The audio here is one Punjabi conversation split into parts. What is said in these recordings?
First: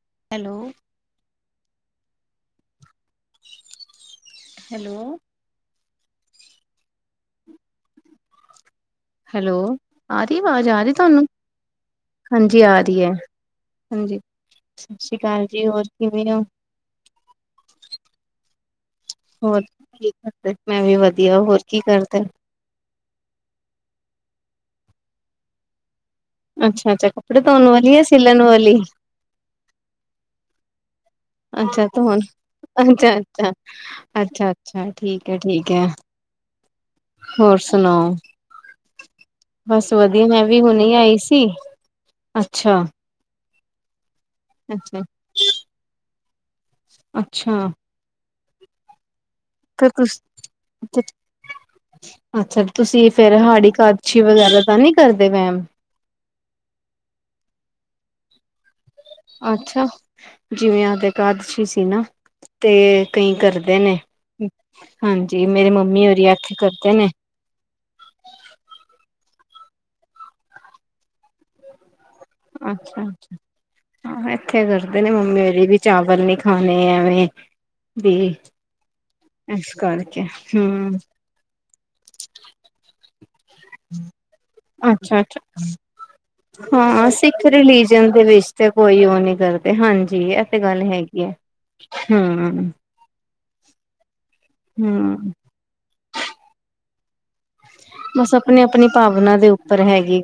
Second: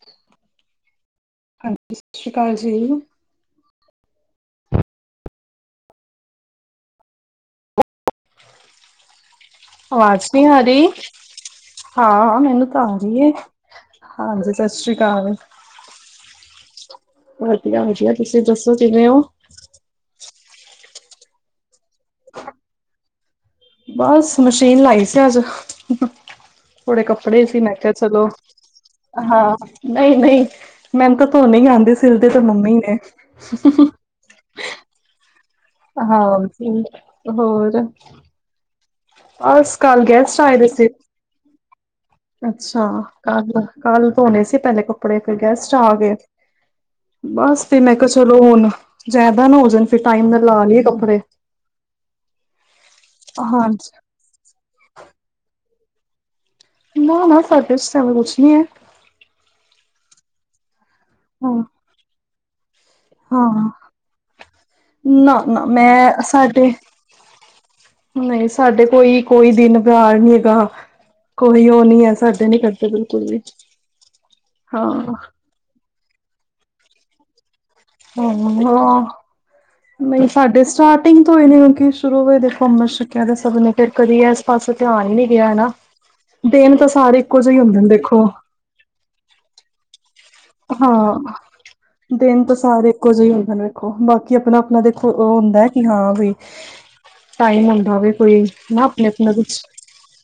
ਹ [inaudible] ਹੈਲੋ ਹਾਂਜੀ, ਸਤਿ ਸ਼੍ਰੀ ਅਕਾਲ ਜੀ। ਹੈਲੋ ਹੈਲੋ, ਆ ਰਹੀ ਆਵਾਜ਼ ਆ ਰਹੀ ਤੁਹਾਨੂੰ। ਹਾਂਜੀ ਆ ਰਹੀ ਹੈ। ਹਾਂਜੀ, ਸਤਿ ਸ੍ਰੀ ਅਕਾਲ ਜੀ। ਹੋਰ ਕਿਵੇਂ ਹੋ? ਵਧੀਆ, ਵਧੀਆ। ਤੁਸੀਂ ਦੱਸੋ ਕਿਵੇਂ ਹੋ? ਹੋਰ ਕੀ ਕਰਦੇ? ਮੈਂ ਵੀ ਵਧੀਆ। ਹੋਰ ਕੀ ਕਰਦੇ? ਬਸ ਮਸ਼ੀਨ ਲਾਈ ਸੀ ਅੱਜ, ਅੱਛਾ ਥੋੜੇ ਅੱਛਾ ਕੱਪੜੇ ਸੀ, ਧੋਣ ਮੈਂ ਕਿਹਾ ਵਾਲੀ ਹੈ ਚਲੋ ਸਿਲਣ ਵਾਲੀ ਹਾਂ ਨਹੀਂ-ਨਹੀਂ ਮੈਮ ਤਾਂ ਧੋਨੇ ਅੱਛਾ ਆਉਂਦੇ ਧੋਣ ਸਿਲਦੇ ਤੇ ਮੰਮੀ ਨੇ ਅੱਛਾ-ਅੱਛਾ ਠੀਕ ਹੈ ਠੀਕ ਹੈ ਹਾਂ ਹੋਰ ਸੁਣਾਓ? ਬਸ ਕੱਲ ਵਧੀਆ, ਗੈਸਟ ਮੈਂ ਆਏ ਵੀ ਦੇ ਸੀ ਹੁਣੇ ਆਈ ਸੀ। ਅੱਛਾ ਕੱਲ-ਕੱਲ ਧੋਣੇ ਸੀ ਪਹਿਲੇ ਅੱਛਾ ਕੱਪੜੇ ਫਿਰ ਗੈਸ ਚ ਆ ਗਏ। ਅੱਛਾ ਬਸ ਫੇਰ, ਮੈਂ ਕਿਹਾ ਚਲੋ ਹੁਣ ਜ਼ਿਆਦਾ ਨਾ ਹੋ ਜਾਣ ਤੇ ਫੇਰ ਟਾਈਮ ਤੁਸੀਂ ਨਾਲ ਲਾ ਲਈਏ ਕੱਪੜੇ ਅੱਛਾ ਤੁਸੀਂ ਫੇਰ ਹਾੜੀ ਹਾਂਜੀ ੲਕਾਦਸ਼ੀ ਵਗੈਰਾ ਤਾਂ ਨਹੀ ਕਰਦੇ ਵੈਮ। ਨਾ-ਨਾ ਸਾਡੇ ਚ ਐਵੇਂ ਕੁਛ ਨੀ ਹੈ। ਅੱਛਾ ਜਿਵੇਂ ਤੇ ਹਾਂ ਕਦਸ਼ੀ ਸੀ ਨਾ ਤੇ ਕਈ ਹਾਂ। ਕਰਦੇ ਨੇ ਨਾ ਹਾਂਜੀ ਨਾ ਮੇਰੀ ਮੰਮੀ ਮੈਂ ਉਰਹੀ ਆਖੇ ਸਾਡੇ ਕਰਦੇ ਨੇ ਨਹੀਂ ਸਾਡੇ ਕੋਈ ਕੋਈ ਦਿਨ ਵਿਹਾਰ ਨਹੀਂ ਹੈਗਾ ਕੋਈ ਉਹ ਨਹੀਂ ਹੈ ਸਾਡੇ ਨੀ ਕਰਦੇ ਅੱਛਾ- ਬਿਲਕੁਲ ਵੀ ਅੱਛਾ, ਏਥੇ ਹੀ ਕਰਦੇ ਨੇ ਹਾਂ। ਮੰਮੀ ੳਰੀ ਵੀ ਚਾਵਲ ਨੀ ਖਾਣੇ ਐਵੇਂ ਧੋ ਲਵਾਂ ਪ੍ਰੈਸ ਕਰਕੇ, ਹੂ ਤੋਂਈ ਨ ਕਿਉਂਕਿ ਸ਼ੁਰੂ ਹੋਏ ਅੰਮ੍ਰਿਤ ਚੱਕਿਆ ਤੇ ਸਭ ਨੇ ਫੇਰ ਕਦੀ ਇਸ ਪਾਸੇ ਧਿਆਨ ਹੀ ਅੱਛਾ ਨੀ ਅੱਛਾ ਗਿਆ ਹਨਾ। ਦਿਨ ਤੇ ਹਾਂ ਸਾਰੇ ਇੱਕੋ ਸਿੱਖ ਜਿਹੇ ਹੁੰਦੇ ਨੇ ਰਿਲੀਜਨ ਦੇ ਦੇਖੋ ਵਿੱਚ ਤੇ ਕੋਈ ਉਹ ਨੀ ਕਰਦੇ, ਹਾਂਜੀ ਇਹ ਤੇ ਗੱਲ ਹੈਗੀ ਏ। ਹਾਂ। ਦਿਨ ਤਾਂ ਸਾਰੇ ਇੱਕੋ ਜਿਹੇ ਹੋਦੇ ਨੇ, ਵੇਖੋ ਬਾਕੀ ਆਪਣਾ- ਆਪਣਾ ਦੇਖੋ ਹਮ ਉਹ ਹੁੰਦਾ ਹੈ ਹਾਂ, ਵੀ ਟਾਈਮ ਹੁੰਦਾ ਹੋਵੇ, ਬਸ ਕੋਈ ਆਪਣੀ ਨਾ ਆਪਣੀ ਆਪਣੇ ਆਪਣਾ ਭਾਵਨਾ ਦੇ ਕੁਛ ਉੱਪਰ ਹੈਗੀ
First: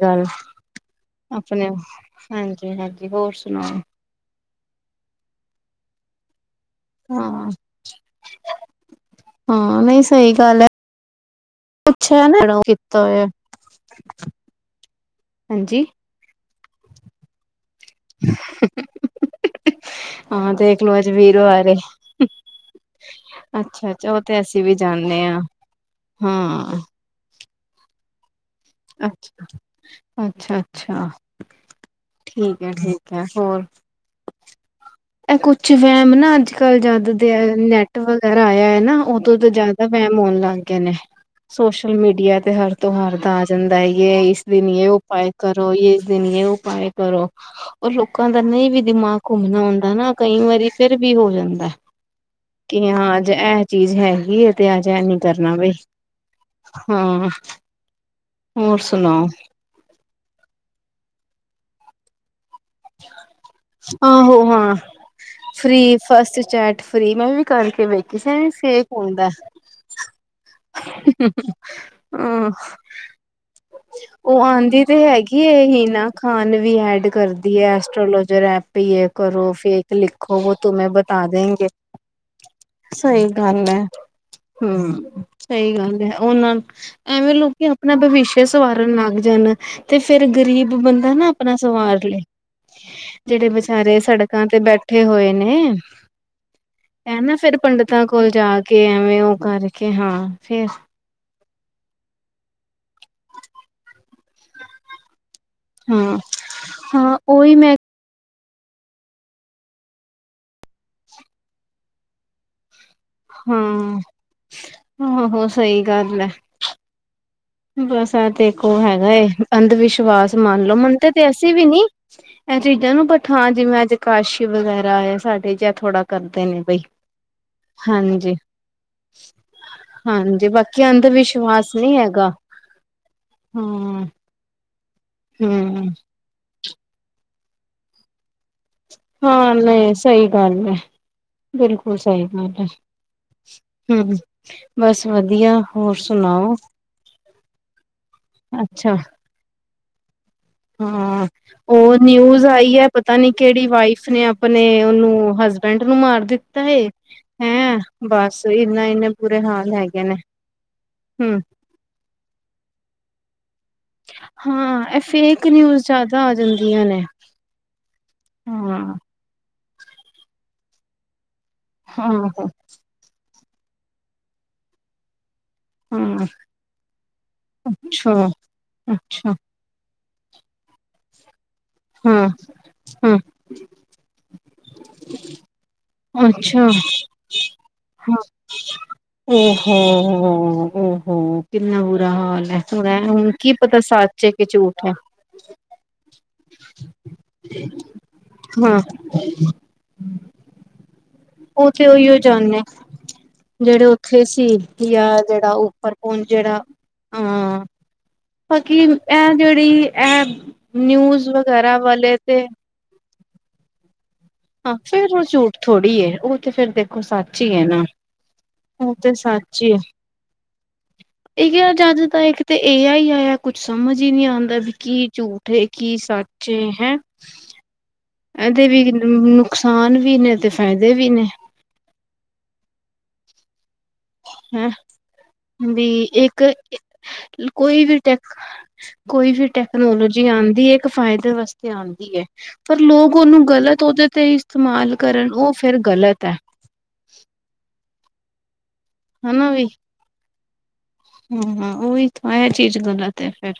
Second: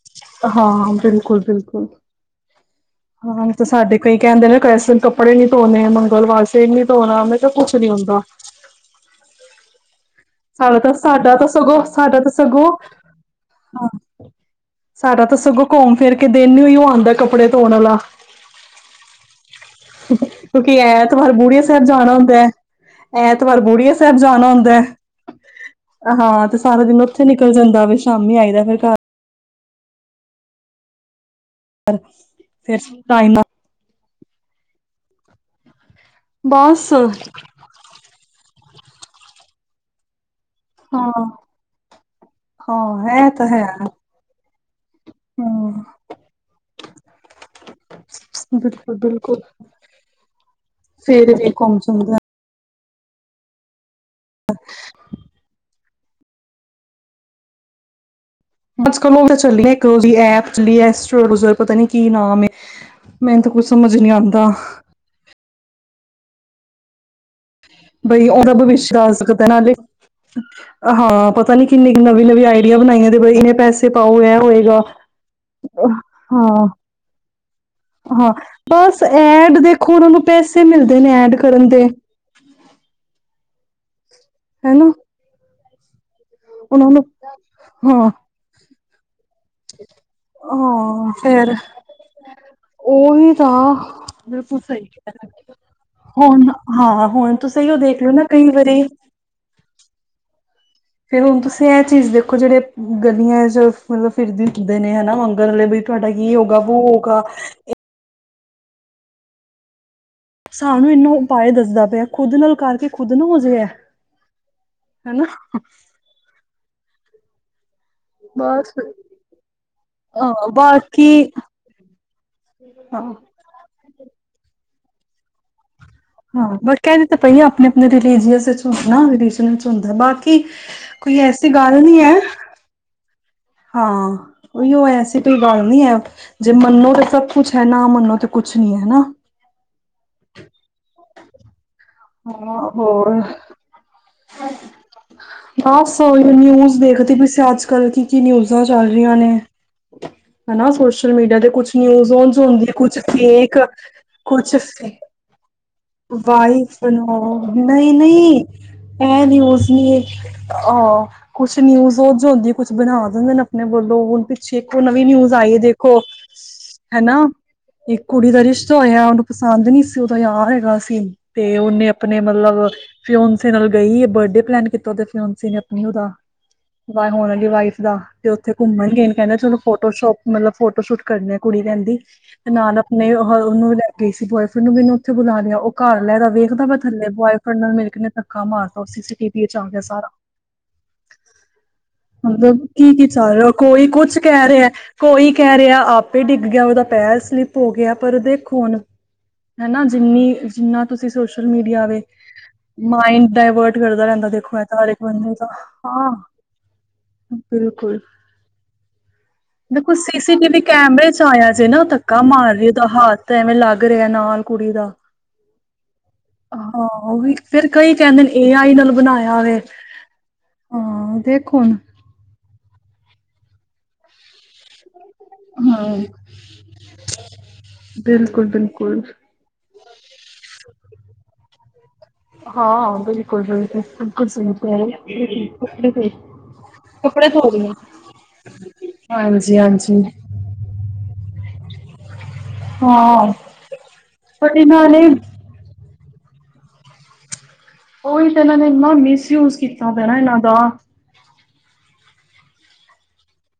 ਹਾਂ ਬਿਲਕੁਲ- ਬਿਲਕੁਲ ਹਾਂਜੀ-ਹਾਂਜੀ। ਹੋਰ ਹਾਂ ਤੇ ਸੁਣਾਓ। ਸਾਡੇ ਕਈ ਕਹਿੰਦੇ, ਨੇ ਕੈ ਕੱਪੜੇ ਨੀ ਧੋਣੇ ਮੰਗਲਵਾਰ ਸ ਨੀ ਧੋਣਾ, ਮੇ ਤਾਂ ਹਾਂ ਕੁੱਛ ਨੀ ਹੁੰਦਾ। ਹਾਂ ਨਹੀ ਸਾਡਾ ਤਾਂ ਸਾਡਾ ਤਾਂ ਸਗੋਂ, ਸਾਡਾ ਤਾਂ ਨਾ ਸਗੋਂ ਕੀਤਾ ਹੋਇਆ ਸਾਡਾ ਤਾਂ ਸਗੋਂ ਹਾਂਜੀ ਘੁੰਮ ਫਿਰ ਕੇ ਦਿਨ ਹੀ ਉਹੀ ਆਉਂਦਾ ਕੱਪੜੇ ਧੋਣ ਵਾਲਾ ਹਾਂ ਕਿਉਂਕਿ, ਦੇਖਲੋ ਅੱਜ ਐਤਵਾਰ ਬੂੜੀਆਂ ਵੀਰਵਾਰ ਏ ਸਾਹਿਬ ਜਾਣਾ ਹੁੰਦਾ ਹੈ। ਐਤਵਾਰ, ਬੂੜੀਆ ਅੱਛਾ-ਅੱਛਾ ਸਾਹਿਬ ਉਹ ਤੇ ਜਾਣਾ ਅਸੀਂ ਵੀ ਹੁੰਦਾ। ਜਾਂਨੇ ਆ ਹਾਂ, ਤੇ ਸਾਰਾ ਦਿਨ ਉੱਥੇ ਨਿਕਲ ਜਾਂਦਾ ਫ ਸ਼ਾਮੀ ਆਈਦਾ ਫਿਰ ਘਰ, ਅੱਛਾ, ਅੱਛਾ -ਅੱਛਾ। ਠੀਕ ਹੈ, ਫਿਰ ਠੀਕ ਹੈ। ਟਾਈਮ ਨਾਲ ਹੋਰ ਇਹ ਕੁਛ ਵਹਿਮ ਨਾ ਅੱਜ ਕੱਲ ਬਸ ਜਦ ਦੇ ਆ ਨੈਟ। ਵਗੈਰਾ, ਆਇਆ ਹੈ ਨਾ ਉਦੋਂ ਤਾਂ ਜ਼ਿਆਦਾ ਵਹਿਮ ਹੋਣ ਲੱਗ ਗ ਗਿਆ। ਨੇ ਹਾਂ ਸੋਸ਼ਲ ਮੀਡੀਆ ਤੇ ਹਰ ਤੋਂ ਹਾਂ ਹਰ ਇਹ ਦਾ ਤਾਂ ਹੈ ਕਹਿੰਦਾ, ਇਸ ਦਿਨ ਯੇ ਉਪਾਏ ਕਰੋ, ਹਮ ਇਸ ਦਿਨ ਯੇ ਉਪਾਏ ਕਰੋ। ਉਹ ਲੋਕਾਂ ਦਾ ਨਹੀਂ ਵੀ ਬਿਲਕੁਲ ਦਿਮਾਗ ਬਿਲਕੁਲ ਘੁੰਮਣਾ ਆਉਂਦਾ ਨਾ ਕਈ ਵਾਰੀ ਫਿਰ ਵੀ ਹੋ ਜਾਂਦਾ। ਕਿ, ਹਾਂ ਅੱਜ ਇਹ ਚੀਜ਼ ਹੈਗੀ ਏ ਤੇ ਅੱਜ ਇਹ ਨੀ ਕਰਨਾ ਬਈ। ਹਮ। ਅੱਜ ਕੱਲ ਉਹ ਤੇ ਚੱਲੀ ਏ ਇਕ ਐਪ ਚਲੀ ਏ ਅਸਟ੍ਲੋਜਰ, ਪਤਾ ਨੀ ਕੀ ਨਾਮ ਏ। ਮੈਨੂੰ ਤਾਂ ਕੁਛ ਸਮਝ ਨੀ ਆਉਂਦਾ। ਫ੍ਰੀ, ਫਸਟ ਚੈਟ ਫੀ੍ ਮੈਂ ਵੀ ਕਰਕੇ ਵੇਖੀ ਬਈ, ਸੀ ਉਹਦਾ ਫੇਕ ਭਵਿੱਸ਼ਯ ਆ ਹੁੰਦਾ। ਸਕਦਾ ਏ ਨਾ ਏਵੇਂ ਹਾਂ, ਪਤਾ ਨੀ ਕਿੰਨੀ ਨਵੀਂ ਨਵੀਂ ਹਾਂ ਆਈਡੀਆ ਬਣਾਈਆਂ ਬਈ ਇੰਨੇ ਪੈਸੇ ਪਾਓ ਇਹ ਹੋਏਗਾ ਕੀ ਇਹ ਹੀਨਾ ਖਾਨ ਹਾਂ ਵੀ ਐਡ ਕਰਦੀ ਏ। ਹਾਂ ਐਸਟ੍ਰੋਲੋਜਰ, ਐਪ ਪੇ ਬਸ ਯ ਕਰੋ ਐਡ ਫੇਕ ਦੇਖੋ ਉਹਨਾਂ ਨੂੰ ਲਿਖੋ ਪੈਸੇ ਤੁੂੰਮੇ ਮਿਲਦੇ ਨੇ ਬਤਾ ਐਡ ਦਿੰਗੇ। ਕਰਨ ਦੇ ਸਹੀ ਗੱਲ, ਹੈ ਹਨਾ ਹਮ ਸਹੀ ਗੱਲ ਹੈ। ਉਹਨਾਂ, ਐਵੇਂ ਲੋਕੀ ਅਪਣਾ ਹਾਂ ਭਵਿਸ਼ਯ ਸਵਾਰਨ ਲੱਗ ਜਾਣ ਤੇ ਫੇਰ ਗ਼ਰੀਬ ਹਾਂ ਬੰਦਾ ਨਾ ਆਪਣਾ ਫੇਰ ਸਵਾਰ ਲੈ। ਉਹੀ ਜਿਹੜੇ ਤਾਂ ਵਚਾਰੇ ਸੜਕਾਂ ਤੇ ਬਿਲਕੁਲ ਸਹੀ ਬੈਠੇ ਹੋਏ ਨੇ ਹੁਣ ਹਾਂ ਏਹ ਨਾ ਹੁਣ ਫਿਰ ਤੁਸੀਂ ਇਹੀਓ ਦੇਖ ਪੰਡਿਤਾਂ ਲਓ ਨਾ ਕੋਲ ਜਾ ਕਈ ਵਾਰੀ ਕੇ, ਐਵੇਂ ਉਹ ਕਰਕੇ ਹਾਂ ਫੇਰ ਫੇਰ ਹੁਣ ਤੁਸੀਂ ਇਹ ਚੀਜ਼ ਦੇਖੋ ਜਿਹੜੇ ਗਲੀਆਂ ਚ ਮਤਲਬ ਫਿਰਦੀ ਹੁੰਦੇ ਨੇ ਹਨਾ। ਗ ਬ ਤੁਹਾਡਾ ਹਾਂ ਕੀ ਹੋਊਗਾ ਬੋ ਹਾਂ ਹੋਗਾ। ਉਹੀ ਮੈਂ ਸਾਨੂੰ ਇਨੂੰ ਉਪਾਅ ਦੱਸਦਾ ਪਿਆ ਖੁੱਦ ਨਾਲ ਕਰਕੇ। ਖੁਦ ਨੂੰ ਹੋ ਜਾਏ ਐ ਹਾਂ ਹੈਨਾ। ਕਰ ਲੈ ਬਸ, ਆ ਤੇਖੋ ਬਸ ਹੈਗਾ ਏ ਅੰਧ ਵਿਸ਼ਵਾਸ ਹਾਂ ਮੰਨ ਲੋੋ ਮੰਨ ਬਾਕੀ ਤੇ ਤੇ ਅਸੀਂ ਵੀ ਨੀ ਇਹ ਚੀਜ਼ਾਂ ਹਾਂ ਨੂੰ ਬਠਾ ਜਿਵੇਂ ਅੱਜ ਕਾਂਸ਼ੀ ਵਗੈਰਾ ਆ ਸਾਡੇ ਜਾਂ ਥੋੜਾ ਕਰਦੇ ਹਾਂ, ਨੇ ਬਈ ਬਟ ਕਹਿੰਦੀ ਤਾਂ ਪਈ ਆ ਆਪਣੇ ਆਪਣੇ ਹਾਂਜੀ ਰਿਲੀਜੀਅਸ ਵਿੱਚ ਹੁੰ ਨਾ ਰਿਲੀਜਨ ਵਿੱਚ ਹੁੰਦਾ ਬਾਕੀ। ਹਾਂਜੀ ਬਾਕੀ ਅੰਧ ਕੋਈ ਐਸੀ ਵਿਸ਼ਵਾਸ ਗੱਲ ਨਹੀਂ ਹੈ। ਹੈਗਾ ਹਾਂ ਉਓ ਐਸੀ ਕੋਈ ਗੱਲ ਨਹੀਂੀ ਹਮ ਹੈ ਜੇ ਮੰਨੋ ਤਾਂ ਸਭ ਕੁਛ ਹੈ ਨਾ ਮੰਨੋ ਤੇ ਕੁਛ ਨਹੀਂ ਹੈ। ਹਾਂ ਨਹੀ, ਸਹੀ ਗੱਲ ਏ। ਬਿਲਕੁਲ ਸਹੀ ਗੱਲ ਹੈ ਹਾਂ ਹੋਰ ਹਮ ਬਸ ਵਧੀਆ ਹੋਰ ਸੋ ਸੁਣਾਓ ਨਿਊਜ ਦੇਖਦੇ ਪ ਅੱਜ ਕੱਲ ਕੀ ਕੀ ਨਿਊਜਾਂ ਚੱਲ ਅੱਛਾ ਰਹੀਆਂ ਨੇ ਹਨਾ ਸੋਸ਼ਲ ਹਾਂ ਮੀਡੀਆ ਤੇ ਕੁਛ ਉਹ ਉਂਝ ਨਿਊਜ਼ ਹੁੰਦੀ ਆਈ ਹੈ ਕੁਛ ਪਤਾ ਨੀ ਫੇਕ ਕਿਹੜੀ ਵਾਈਫ ਨੇ ਕੁਛ ਆਪਣੇ ਉਹਨੂੰ ਹਸਬੈਂ ਟ ਨੂੰ ਮਾਰ ਦਿੱਤਾ ਹੈ। ਹਾਂ ਨਹੀਂ -ਨਹੀਂ ਇਹ ਨੀ ਬੁਰੇ ਹਾਲ ਉਸਨ ਹੈਗੇ ਨੇ ਅਹ ਹਮ ਕੁਛ ਨਿਊਜ਼ ਔ ਜੋ ਹੁੰਦੀ ਏ ਕੁਛ ਬਣਾ ਦਿੰਦੇ ਨੇ। ਨਹੀ ਬੋਲੋ ਹੁਣ ਪਿੱਛੇ ਇੱਕ ਹਾਂ ਇਹ ਨਵੀਂ ਨਿਊਜ਼ ਫੇਕ ਆਈ ਏ, ਦੇਖੋ ਜ਼ਿਆਦਾ ਆ ਜਾਂਦੀਆਂ ਨੇ ਹੈਨਾ। ਇੱਕ ਕੁੜੀ ਦਾ ਰਿਸ਼ਤਾ ਹਾਂ ਹੋਇਆ ਏ, ੳਹਨੂ ਪਸੰਦ ਨਹੀਂ ਸੀ ਦਦਾ ਯਾਰ ਹੈਗਾ ਸੀ ਤੇ ਉਹਨੇ ਆਪਣੇ ਹਾਂ ਮਤਲਬ ਫਿਓਂਸੀ ਨਾਲ ਗਈ ਹੈ ਬਰਡੇ ਪਲੈਨ ਕੀਤਾ ਤੇ ਫਿਓਂਸੀ ਨੇ ਮੀਨੂ ਦਾ ਹਾਂ ਨਾਲੇ ਹੋਣ ਵਾਲੀ ਵਾਈਫ ਦਾ, ਅੱਛਾ ਤੇ ਉੱਥੇ ਘੁੰਮਣ ਗਏ ਨੇ, ਅੱਛਾ ਕਹਿੰਦੇ ਚਲੋ ਫੋਟੋ ਸੂ਼ਟ ਮਤਲਬ ਫੋਟੋ ਸ਼ੂਟ ਕਰਨੀ ਆ ਕੁੜੀ ਕਹਿੰਦੀ ਹਾਂ ਤੇ ਨਾਲ ਆਪਣੇ ਉਹਨੂੰ ਵੀ ਲੈ ਗਈ ਸੀ ਬਾੱਯਫਰੇਂਡ ਨੂੰ ਵੀ ਓਨੇ ਉੱਥੇ ਬੁਲਾ ਲਿਆ। ਉਹ ਘਰ ਹਾਂ ਵੇਖਦਾ ਅੱਛਾ ਪ ਥੱਲੇ ਬੋਆਏਫਰੈਂਡ ਨਾਲ ਮੇਰੇ ਕਿ ਨੇ ਹਾਂ ਧੱਕਾ ਮਾਰਦਾ ਸੀ- ਸੀ ਟੀਵ ਚ ਆ ਓਹੋ ਗਿਆ ਸਾਰਾ ਓਹੋ ਕਿੰਨਾ ਬੁਰਾ ਹਾਲ ਮਤਲਬ ਹੈ ਹੁਣ ਕੀ -ਕੀ ਹੁਣ ਚੱਲ ਰਿਹਾ ਹੋ ਪਤਾ ਕੋਈ ਕੁਛ ਸੱਚ ਹੈ ਕਿ ਕਹਿ ਰਿਹਾ ਝੂਠ ਹੈ ਕੋਈ ਕਹਿ ਰਿਹਾ ਆਪ ਤੇ ਡਿੱਗ ਗਿਆ ਉਹਦਾ ਪੈਰ ਸਲਿੱਪ ਹੋ ਗਿਆ, ਪਰ ਦੇਖੋ ਹੁਣ ਹਾਂ ਹੈਨਾ। ਜਿੰਨੀ ਜਿੰਨਾ ਤੁਸੀਂ ਸੋਸ਼ਲ ਮੀਡੀਆ ਉਥੇ ਵੇ ਉਹੀ ਹੋ ਜਾਂ ਮਾਇੰਡ ਡਾਇਵਰਟ ਜਿਹੜੇ ਕਰਦਾ ਉੱਥੇ ਰਹਿੰਦਾ ਸੀ ਦੇਖੋ ਇਹ ਤਾਂ ਹਰ ਇੱਕ ਜਾਂ ਬੰਦੇ ਦਾ ਜਿਹੜਾ ਉਹ ਹਾਂ ਪਰਪੁਣ ਜਿਹੜਾ ਹਾਂ ਬਿਲਕੁਲ ਬਾਕੀ ਇਹ ਜਿਹੜੀ ਦੇਖੋ ਸੀ- ਇਹ ਸੀ ਟੀਵ ਕੈਮਰੇ ਚ ਨਿਊਜ਼ ਆਇਆ ਜੇ ਵਗੈਰਾ ਨਾ ਵਾਲੇ ਧੱਕਾ ਤੇ ਮਾਰ ਰਹੀ ਦਾ ਹੱਥ ਐਵੇਂ ਲੱਗ ਰਿਹਾ ਨਾਲ ਕੁੜੀ ਹਾਂ ਦਾ ਫੇਰ ਉਹ ਝੂਠ ਥੋੜ੍ਹੀ ਏ। ਉਹ ਤੇ ਫੇਰ ਹਾਂ ਦੇਖੋ ਉਹੀ ਸੱਚ ਹੀ ਹੈ ਫੇਰ ਨਾ ਕਈ ਕਹਿੰਦੇ ਨੇ ਏ ਆਈ ਨਾਲ ਤੇ ਬਣਾਇਆ ਵੇ ਸੱਚ ਹੀ ਆ ਹਾਂ ਦੇਖ ਇਹ ਹੁਣ ਜੱਜ ਤਾਂ ਇੱਕ ਤੇ ਇਹ ਆ ਹੀ ਆਇਆ ਕੁਛ ਸਮਝ ਹੀ ਨਹੀਂ ਆਉਂਦਾ ਵੀ ਕੀ ਝੂਠ ਕੀ ਹਮ ਸੱਚ ਹੈਂ ਬਿਲਕੁਲ ਇਹਦੇ ਵੀ ਬਿਲਕੁਲ ਨੁਕਸਾਨ ਵੀ ਨੇ ਤੇ ਫਾਇਦੇ ਵੀ ਨੇ। ਹਾਂ, ਬਿਲਕੁਲ ਬਿਲਕੁਲ। ਸਹੀ ਹੈਂ ਕਹਿ ਰਹੇ ਹੋ। ਵੀ ਕੱਪੜੇ ਧੋ ਇੱਕ ਕੱਪੜੇ ਧੋ ਰਹੀ ਹਾਂ ਕੋਈ ਵੀ ਟੈਕ ਕੋਈ ਵੀ ਹਾਂਜੀ ਹਾਂਜੀ ਟੈਕਨੋਲੋਜੀ ਆਉਂਦੀ ਐ। ਇੱਕ ਫਾਇਦੇ ਵਾਸਤੇ ਆਉਂਦੀ ਐ। ਪਰ ਲੋਕ ਹਾਂ ਉਹਨੂੰ ਗ਼ਲਤ, ਉਹਦੇ ਤੇ ਬਟ ਇਹਨਾਂ ਇਸਤੇਮਾਲ ਨੇ ਕਰਨ ਉਹ ਫਿਰ ਗ਼ਲਤ ਐ। ਉਹੀ ਤਾਂ ਇਹਨਾਂ ਨੇ ਇੰਨਾ ਮਿਸਯੂਜ ਕੀਤਾ ਪਿਆ ਨਾ ਇਹਨਾਂ ਦਾ। ਹਮ, ਹਾਂ ਉਹੀਥ ਇਹ ਚੀਜ਼ ਗਲਤ ਹੈ ਫੇਰ।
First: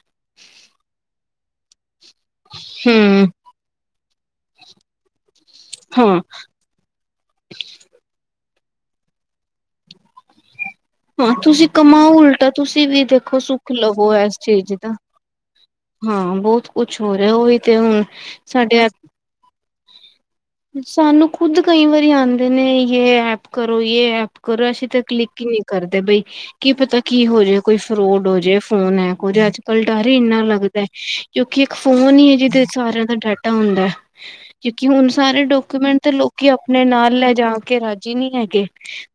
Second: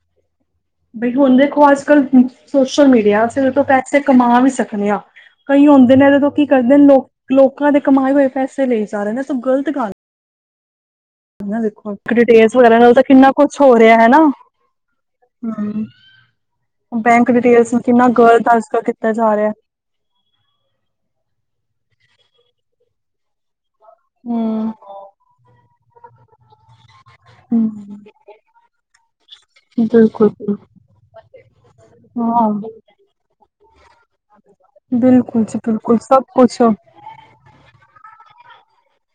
ਬਈ, ਹੁਣ ਦੇਖੋ ਅੱਜ ਕੱਲ ਸੋਸ਼ਲ ਮੀਡੀਆ ਹੂੰ ਅਸੀਂ ਇਦੇ ਤੋਂ ਪੈਸੇ ਕਮਾ ਵੀ ਸਕਣੇ ਆ ਕਈ ਹੁੰਦੇ ਨੇ ਇਦੇ ਹਾਂ। ਤੋਂ ਕੀ ਕਰ ਲੋਕ ਲੋਕਾਂ ਦੇ ਕਮਾਏ ਹੋਏ ਪੈਸੇ ਲਈ ਜਾ ਰਹੇ ਨੇ ਤਾਂ ਗਲਤ ਗੱਲ ਹਾਂ ਹਨਾ ਤੁਸੀਂ ਦੇਖੋ ਕਮਾਓ ਉਲਟਾ ਡਿਟੇਲਸ ਵਗੈਰਾ ਤੁਸੀਂ ਨਾਲ ਤਾਂ ਵੀ ਕਿੰਨਾ ਦੇਖੋ ਕੁਛ ਹੋ ਸੁੱਖ ਰਿਹਾ ਹੈ ਲਵੋ ਨਾ? ਇਸ ਚੀਜ਼ ਦਾ। ਹਮ, ਹਾਂ ਬਹੁਤ ਕੁਛ ਹੋ ਬੈਂਕ ਰਿਹਾ ਉਹੀ ਡਿਟੇਲਸ ਤੇ ਨੂੰ ਹੁਣ ਕਿੰਨਾ ਗਲਤ ਅੱਜ ਕਲ ਕੀਤਾ ਜਾ ਰਿਹਾ। ਸੈਨੂ ਖੁਦ ਕਈ ਵਾਰੀ ਆਂਦੇ ਨੇ ਯੇ ਐਪ। ਕਰੋ ਇਹ ਐਪ ਕਰੋ, ਹਮ। ਅਸੀਂ ਤਾਂ ਕਲਿੱਕ ਹੀ ਨਹੀਂ ਕਰਦੇ ਬਈ। ਕੀ ਪਤਾ ਕੀ ਹੋ ਜੇ ਹਮ ਕੋਈ ਫਰੋਡ ਹੋਜੇ ਫੋਨ ਹੈਕ ਹੋ ਜੇ। ਅੱਜ ਕਲ ਡਰ ਹੀ ਬਿਲਕੁਲ ਇੰਨਾ ਬਿਲਕੁਲ। ਲੱਗਦੈ। ਕਿਉਕਿ ਇੱਕ ਫ਼ੋਨ ਹੀ ਏ ਹਾਂ ਜਿਦੇ ਚ ਸਾਰਿਆਂ ਦਾ ਡਾਟਾ ਹੁੰਦੈ ਕਿਉਕਿ ਹੁਣ ਏ ਬਿਲਕੁਲ ਜੀ ਬਿਲਕੁਲ ਡੋਕੂਮੈਂਟ ਤੇ ਸਭ ਲੋਕੀ ਕੁਛ ਅਪਣੇ ਨਾਲ ਲੈ ਜਾ ਕੇ ਰਾਜੀ ਨਹੀਂ ਹੈਗੇ।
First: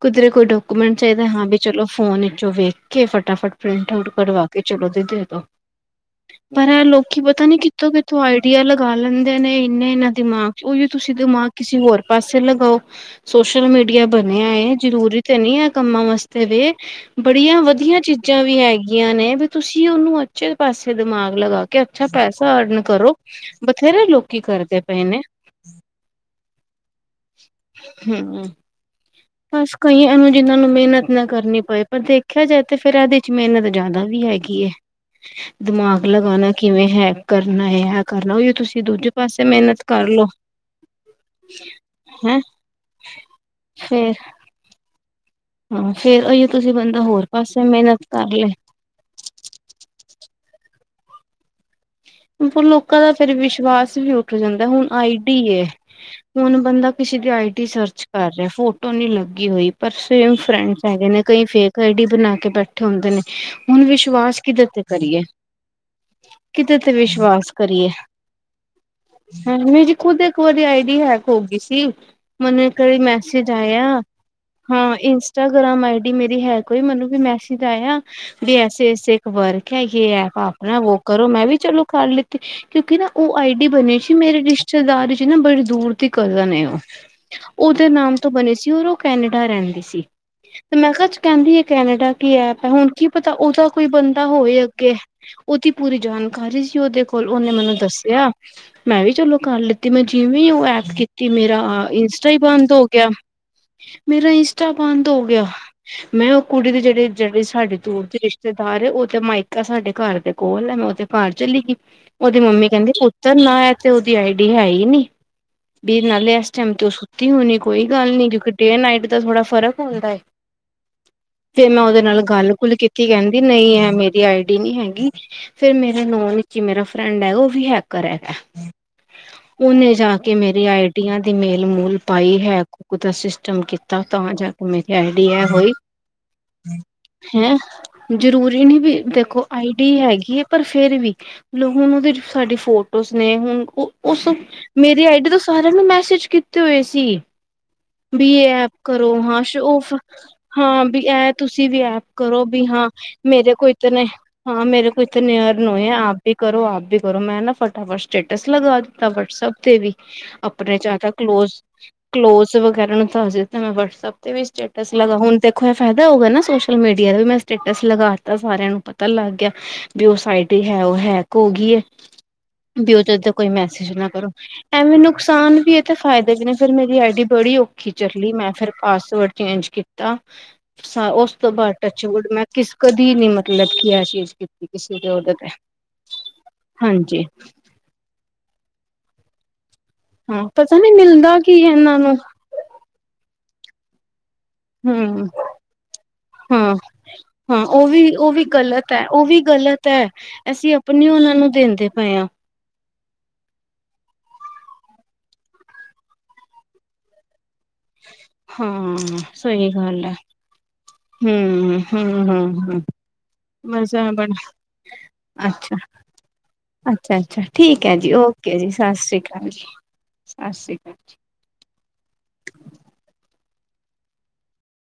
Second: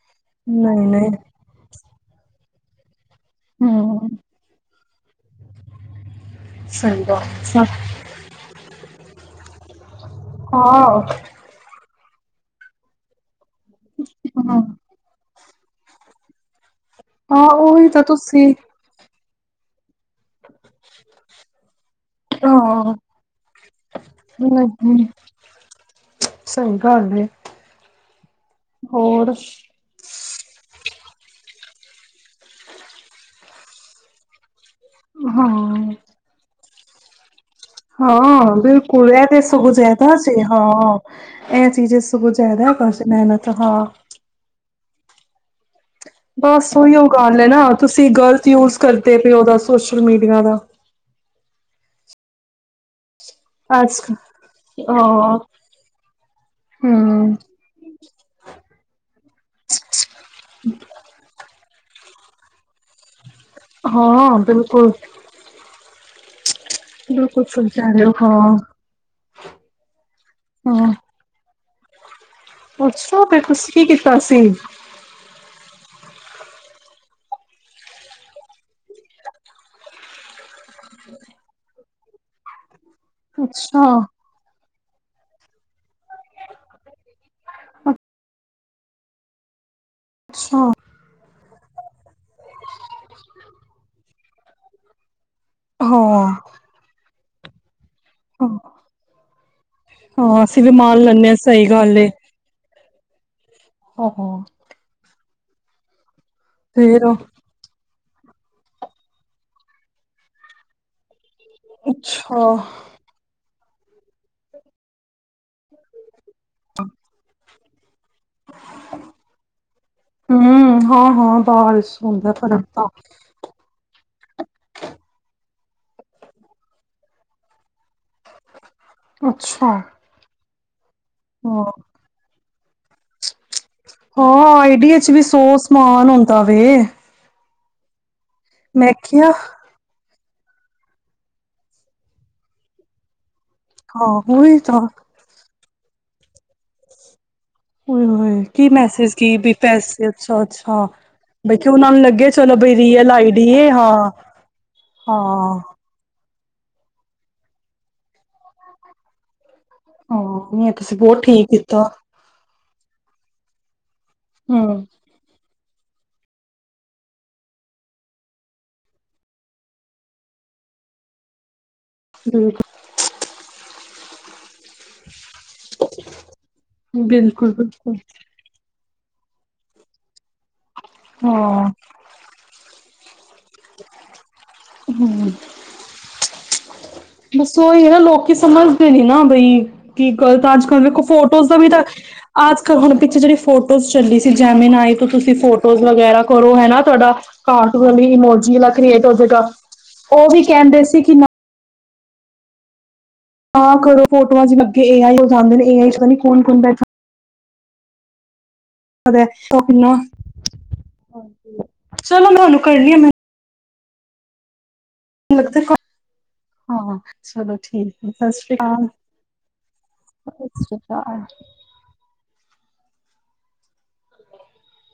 ਕਿਧਰੇ ਕੋਈ ਨਹੀਂ ਡੋਕੂਮੈਂਟ ਨਹੀਂ। ਚਾਹੀਦਾ, ਹਾਂ ਵੀ ਚਲੋ ਫੋਨ ਵਿਚੋਂ ਵੇਖ ਕੇ ਫਟਾ-ਫਟ ਪ੍ਰਿੰਟ ਆਊਟ ਹਮ ਕੜਵਾ ਕੇ ਚਲੋ, ਦੀ ਦੇ ਤੋ ਪਰ ਸਹੀ ਲੋਕੀ ਗੱਲ ਪਤਾ ਨੀ ਹਾਂ। ਕਿੱਥੋਂ ਕਿੱਥੋਂ ਆਈਡੀਆ ਲਗਾ ਲੈਂਦੇ ਨੇ ਇੰਨੇ ਇਹਨਾਂ ਦਿਮਾਗ ਚ ਉਹੀ ਤੁਸੀਂ ਹਾਂ ਦਿਮਾਗ ਕਿਸੇ ਹੋਰ ਪਾਸੇ ਲਗਾਓ ਸੋਸ਼ਲ ਮੀਡੀਆ ਬਣਿਆ ਏ ਜਰੂਰੀ ਨੀ ਆ ਕੰਮਾਂ ਵਾਸਤੇ ਵੇ, ਹਾਂ ਬੜੀਆਂ ਉਹੀ ਵਧੀਆ ਤਾਂ ਚੀਜ਼ਾਂ ਤੁਸੀਂ ਵੀ ਹੈਗੀਆਂ ਨੇ। ਤੁਸੀਂ ਉਹਨੂੰ ਉੱਚੇ ਪਾਸੇ ਦਿਮਾਗ ਲਗਾ ਕੇ ਅੱਛਾ ਪੈਸਾ ਅਰਨ ਹਾਂ ਕਰੋ ਬਥੇਰੇ ਲੋਕੀ ਕਰਦੇ ਪਏ ਨਹੀਂ ਨੇ। ਸਹੀ ਗੱਲ ਏ ਹਮ ਹੋਰ। ਬਸ ਕਈਆਂ ਨੂੰ ਜਿਹਨਾਂ ਨੂੰ ਮਿਹਨਤ ਨਾ ਕਰਨੀ ਪਏ ਪਰ ਦੇਖਿਆ ਜਾਏ ਤੇ ਫਿਰ ਇਹਦੇ ਚ ਮਿਹਨਤ ਜਾਦਾ ਵੀ ਹੈਗੀ ਏ। ਹਾਂ ਦਿਮਾਗ ਲਗਾਣਾ ਕਿਵੇਂ ਹੈ। ਕਰਨਾ ਹੈ ਇਹ ਕਰਨਾ ਉਹੀ ਹਾਂ ਤੁਸੀਂ ਦੂਜੇ ਬਿਲਕੁਲ ਐ ਤੇ ਪਾਸੇ ਸਗੋ ਮਿਹਨਤ ਕਰ ਜ਼ਿਆਦਾ ਲਓ ਸੀ ਹਾਂ। ਇਹ ਚੀਜ਼ਾ ਸਗੋਂ ਜ਼ਿਆਦਾ [unintelligible] ਮਿਹਨਤ ਹਾਂ। ਤੇ ਉਹੀਓ ਬਸ ਤੁਸੀਂ ਉਹੀ ਬੰਦਾ ਉਹ ਹੋਰ ਗੱਲ ਹੈ ਨਾ, ਪਾਸੇ ਮਿਹਨਤ ਤੁਸੀਂ ਕਰ ਗ਼ਲਤ ਲਏ। ਯੂਜ ਕਰਦੇ ਪਏਉ, ਉਹਦਾ ਸੋਸ਼ਲ ਮੀਡੀਆ ਦਾ ਪਰ ਲੋਕਾਂ ਦਾ ਫਿਰ ਵਿਸ਼ਵਾਸ ਅੱਜ ਵੀ ਉੱਠ ਜਾਂਦਾ ਐ, ਹੁਣ ਹਾਂ ਆਈਡੀ ਹੁਣ ਬੰਦਾ ਕਿਸੇ ਦੀ ਹਮ ਆਈ ਡੀ ਸਰਚ ਕਰ ਰਿਹਾ ਫੋਟੋ ਨਹੀਂ ਲੱਗੀ ਹੋਈ। ਪਰ ਸੇਮ ਫਰੈਂਡਸ ਹੈਗੇ ਨੇ। ਕਈ ਫੇਕ ਆਈ ਡੀ ਬਣਾ ਕੇ ਬੈਠੇ। ਕਂਠੇ ਹੁੰਦੇ ਨੇ। ਹੁਣ ਹਾਂ ਵਿਸ਼ਵਾਸ ਕਿਦੇ ਤੇ ਬਿਲਕੁਲ ਕਰੀਏ। ਕਿਦੇ ਤੇ ਬਿਲਕੁਲ ਵਿਸ਼ਵਾਸ ਸਹੀ ਕਰੀਏ, ਕਹਿ ਰਹੇ ਹੋ ਹਾਂ ਮੇਰੀ ਖੁਦ ਇੱਕ ਵਾਰੀ ਹਾਂ ਆਈਡੀਆ ਹੈਗਾ ਹੋਗੀ ਸੀ। ਮੈਨੂੰ ਇੱਕ ਵਾਰੀ ਅੱਛਾ ਫਿਰ ਮੈਸੇਜ ਤੁਸੀਂ ਕੀ ਆਇਆ ਕੀਤਾ ਸੀ ਹਾਂ ਇੰਝ ਇੰਸਟਾਗ੍ਰਾਮ ਆਈ ਡੀ ਮੇਰੀ ਹੈ ਕੋਈ ਮੈਨੂੰ ਵੀ ਮੈਸੀਜ ਆਇਆ ਵੀ ਐਸੇ, ਐਸੇ ਇੱਕ ਵਰਗ ਹੈਗੇ ਐ, ਆਪ ਆਪਣਾ ਵੋ ਕਰੋ ਮੈਂ ਵੀ ਚਲੋ ਕਰ ਲਿੱਤੀ, ਕਿਉਂਕਿ ਨਾ ਉਹ ਆਈ ਡੀ ਅੱਛਾ ਬਣੀ ਸੀ। ਮੇਰੇ ਰਿਸ਼ਤੇਦਾਰੀ ਚ ਨਾ ਬੜੇ ਦੂਰ ਦੀ ਕਜ਼ਨ ਨੇ ਉਹ ਉਹਦੇ ਨਾਮ ਤੋਂ ਬਣੇ ਸੀ, ਔਰ ਉਹ ਕੈਨੇਡਾ ਰਹਿੰਦੀ ਸੀ। ਅੱਛਾ ਤੇ ਮੈਂ ਕਿਹਾ ਚ ਕਹਿੰਦੀ ਐ, ਕੈਨੇਡਾ ਕੀ ਐਪ ਐ। ਹੁਣ ਕੀ ਪਤਾ ਉਹਦਾ ਕੋਈ ਬੰਦਾ ਹੋਏ ਅੱਗੇ? ਉਹਦੀ ਪੂਰੀ ਹਾਂ ਜਾਣਕਾਰੀ ਸੀ ਉਹਦੇ ਕੋਲ ਉਹਨੇ ਮੈਨੂੰ ਦੱਸਿਆ ਮੈਂ ਵੀ ਚਲੋ ਕਰ ਲਿੱਤੀ ਮੈਂ ਹਾਂ ਜਿਵੇਂ ਅਸੀਂ ਉਹ ਵੀ ਐਪ ਮੰਨ ਕੀਤੀ ਲੈਂਦੇ ਹਾਂ ਮੇਰਾ ਸਹੀ ਗੱਲ ਏ ਇਨ ਬੰਦ ਹੋ ਗਿਆ। ਹੋ-ਹੋ ਮੇਰਾ ਇੰਸਟਾ ਬੰਦ ਹੋ ਗਿਆ। ਮੈਂ ਕੁੜੀ ਦੀ ਫੇਰ ਜਿਹੜੀ ਜਿਹੜੀ ਸਾਡੇ ਦੂਰ ਦੇ ਰਿਸ਼ਤੇਦਾਰ ਉਹ ਤੇ ਮਾਇਕਾ ਆ ਸਾਡੇ ਘਰ ਦੇ ਕੋਲ ਆ ਮੈਂ ਉਹਦੇ ਘਰ ਚਲੀ ਗੀ ਉਹਦੀ ਅੱਛਾ ਮੰਮੀ ਕਹਿੰਦੀ ਨਾ ਇਹ ਤੇ ਉਹਦੀ ਆਈਡੀ ਹੈ ਈ ਨ, ਵੀ ਨਾਲੇ ਇਸ ਟਾਈਮ ਤੇ ਉਹ ਸੁੱਤੀ ਹੋਣੀ। ਕੋਈ ਗੱਲ ਨਹੀਂ ਕਿ ਡੇ ਨਾਈਟ ਦਾ ਥੋੜਾ ਫਰਕ ਹੁੰਦਾ ਏ। ਹੂੰ ਹਾਂ-ਹਾਂ ਫਿਰ ਮੈਂ ਬਾਰਿਸ਼ ਉਹਦੇ ਨਾਲ ਹੁੰਦਾ ਫਰਕ ਗੱਲ-ਗੁੱਲ ਤਾਂ ਕੀਤੀ। ਕਹਿੰਦੀ ਨਹੀਂ ਐ ਮੇਰੀ ਆਈ ਡੀ ਨੀ ਹੈਗੀ ਫੇਰ ਮੈਂ ਮੇਰੇ ਨੋਂਨ ਚ ਈ ਮੇਰਾ ਫਰੈਂਡ ਹੈ ਉਹ ਵੀ ਹੈਕਰ ਹੈਗੈ ਅੱਛਾ ਉਨੇ ਜਾ ਕੇ ਕਿ ਮੇਰੀ ਆਈਡੀਆਂ ਦੀ ਮੇਲ ਹਾਂ ਮੂਲ ਪਾਈ ਹੈ ਓਦਾ ਸਿਸਟਮ ਕੀਤਾ ਤਾਂ ਜਾ ਕੇ ਮੇਰੀ ਆਈ ਡੀ ਆ ਓਹੀ ਤਾਂ ਵੇ ਹੈਂ ਜ਼ਰੂਰੀ ਨੀ ਵੀ ਮੈਂ ਕਿਹਾ ਦੇਖੋ ਆਈਡੀ ਹੈਗੀਏ ਪਰ ਫੇਰ ਵੀ ਹੁਣ, ਉਹਦੇ ਸਾਡੀ ਫੋਟੋਜ਼ ਨੇ ਹੁਣ, ਉਹ ਹਾਂ ਉਸ ਉਹੀ ਤਾਂ ਮੇਰੀ ਆਈਡੀ ਤੋਂ ਸਾਰਿਆਂ ਨੂੰ ਮੈਸੇਜ ਕੀਤੇ ਹੋਏ ਸੀ। ਵੀ ਉਏ-ਉਏ ਏ ਕੀ ਐਪ ਮੈਸੇਜ ਕਰੋ। ਕੀ ਹਾਂ ਵੀ ਸ਼ੋ ਔਫ ਪੈਸੇ ਹਾਂ ਅੱਛਾ-ਅੱਛਾ ਬੀ ਐ ਬਈ ਤੁਸੀਂ ਕਿ ਵੀ ਉਹਨਾਂ ਨੂੰ ਐਪ ਲੱਗੇ ਕਰੋ ਚਲੋ ਬੀ ਬਈ ਹਾਂ ਰੀਅਲ ਆਈਡੀ ਮੇਰੇ ਕੋ ਏ ਇਤਨੇ ਹਾਂ ਹਾਂ ਮੇਰੇ ਕੋ ਇਤਨੇ ਹਾਂ ਅਰ ਆਪ ਵੀ ਕਰੋ, ਆਪ ਵੀ ਕਰੋ ਮੈਂ ਨਾ ਫਟਾਫਟ ਸਟੇਟਸ ਲਗਾ ਦਿੱਤਾ। ਵਟਸਐਪ ਤੇ ਵੀ ਹਾਂ ਨਹੀਂ ਆਪਣੇ ਤੁਸੀਂ ਜਾਦਾ ਬਹੁਤ ਠੀਕ ਕਲੋਜ ਕੀਤਾ ਕਲੋਜ਼ ਵਗੈਰਾ ਨੂੰ ਦੱਸ ਦਿੱਤਾ। ਮੈਂ ਵਟਸਐਪ ਤੇ ਵੀ ਹੂੰ ਸਟੇਟਸ ਲਗਾ ਹੁਣ ਤੇ ਫਿਰ ਫੈਦਾ ਹੋਗਾ ਨਾ ਸੋਸ਼ਲ ਮੀਡੀਆ ਦਾ ਵੀ ਮੈਂ ਸਟੇਟਸ ਲਗਾਤਾ ਸਾਰਿਆਂ ਨੂੰ ਪਤਾ ਲੱਗ ਗਿਆ। ਵੀ ਉਹ ਸਾਈਟ ਏ ਉਹ ਹੈਕ ਹੋ ਗਈ ਏ। ਹੂੰ ਵੀ ਉਹਦੇ ਉਤੇ ਕੋਈ ਮੈਸੇਜ ਨਾ ਕਰੋ। ਐਵੇਂ ਨ ਨੁਕਸਾਨ ਵੀ ਏ, ਤੇ ਫਾਇਦੇ ਵੀ ਨੇ ਫਿਰ ਮੇਰੀ ਆਈ ਡੀ ਬੜੀ ਔਖੀ ਬਿਲਕੁਲ-ਬਿਲਕੁਲ ਚੱਲੀ। ਮੈਂ ਫੇਰ ਪਾਸਵਰਡ ਚੇਂਜ ਕੀਤਾ, ਉਸ ਤੋਂ ਹਾਂ ਬਾਅਦ ਟਚਵੁਡ ਮੈਂ, ਕਿਸ ਕਦੀ ਨੀ ਲ ਕੀ ਆ ਚੀਜ਼ ਕੀਤੀ, ਕਿਸੇ ਦੇ ਹੂੰ ਦੇ ਤੇ ਹਾਂਜੀ। ਬਸ ਉਹੀ ਐ ਨਾ, ਲੋਕੀ ਸਮਝਦੇ ਨੇ ਨਾ ਬਈ ਕੀ ਗੱਲਤ ਹਾਂ ਤਾਂ ਅੱਜ ਪਤਾ ਕੱਲ ਨੀ ਦੇਖੋ ਮਿਲਦਾ ਫੋਟੋਜ਼ ਦਾ ਕੀ ਵੀ ਹੈ ਤਾਂ, ਇਹਨਾਂ ਨੂੰ ਅੱਜ ਕੱਲ ਹੁਣ ਪਿਛੇ ਜਿਹੜੀ ਫੋਟੋਜ਼ ਚੱਲੀ ਸੀ ਜੈਮੀਨ ਆਈ ਤੋਂ ਹਮ ਤੁਸੀਂ ਫੋਟੋਜ਼ ਵਗੈਰਾ ਕਰੋ ਹਾਂ ਹੈਨਾ ਤੁਹਾਡਾ ਹਾਂ। ਕਾਰਟ ਉਹ ਵੀ ਵਾਲੀ ਉਹ ਵੀ ਇਮੋਜੀ ਵਾਲਾ ਗਲਤ ਐ, ਕ੍ਰੀਏਟ ਹੋ ਉਹ ਵੀ ਜਾਏਗਾ ਗ਼ਲਤ ਐ, ਉਹ ਵੀ ਅਸੀਂ ਕਹਿੰਦੇ ਸੀ ਆਪਣੀ ਕਿ ਉਹਨਾਂ ਨੂੰ ਦਿੰਦੇ ਪਏ ਆ। ਆ ਕਰੋ ਫੋਟੋਆਂ ਚ ਲੱਗੇ ਇਹ ਏ ਆਈ ਉਹ ਜਾਂਦੇ ਨੇ ਇਹ ਆਈ ਤਾਂ ਨ ਕੌਣ-ਕੌਣ ਬੈਠ ਹਾਂ। ਹੁੰਦਾ ਉਹ ਸਹੀ ਕਿੰਨਾ ਗਲ ਐ। ਹਾਂਜੀ ਹੂੰ ਹੂੰ ਚਲੋ ਮੈਂ ਹੂੰ ਉਹਨੂੰ ਹੁੰ ਕਰਨੀ ਆ ਮਸ ਬਣ। ਮੈਨੂੰ ਲੱਗਦਾ ਅੱਛਾ ਅੱਛਾ ਅੱਛਾ ਠੀਕ ਹੈ ਜੀ। ਓਕੇ ਜੀ ਸਤਸ਼੍ਰੀ ਅਕਾਲ ਜੀ। ਸਤਿ ਸ੍ਰੀ ਅਕਾਲ ਅੱ ਆ [unintelligible] [unintelligible]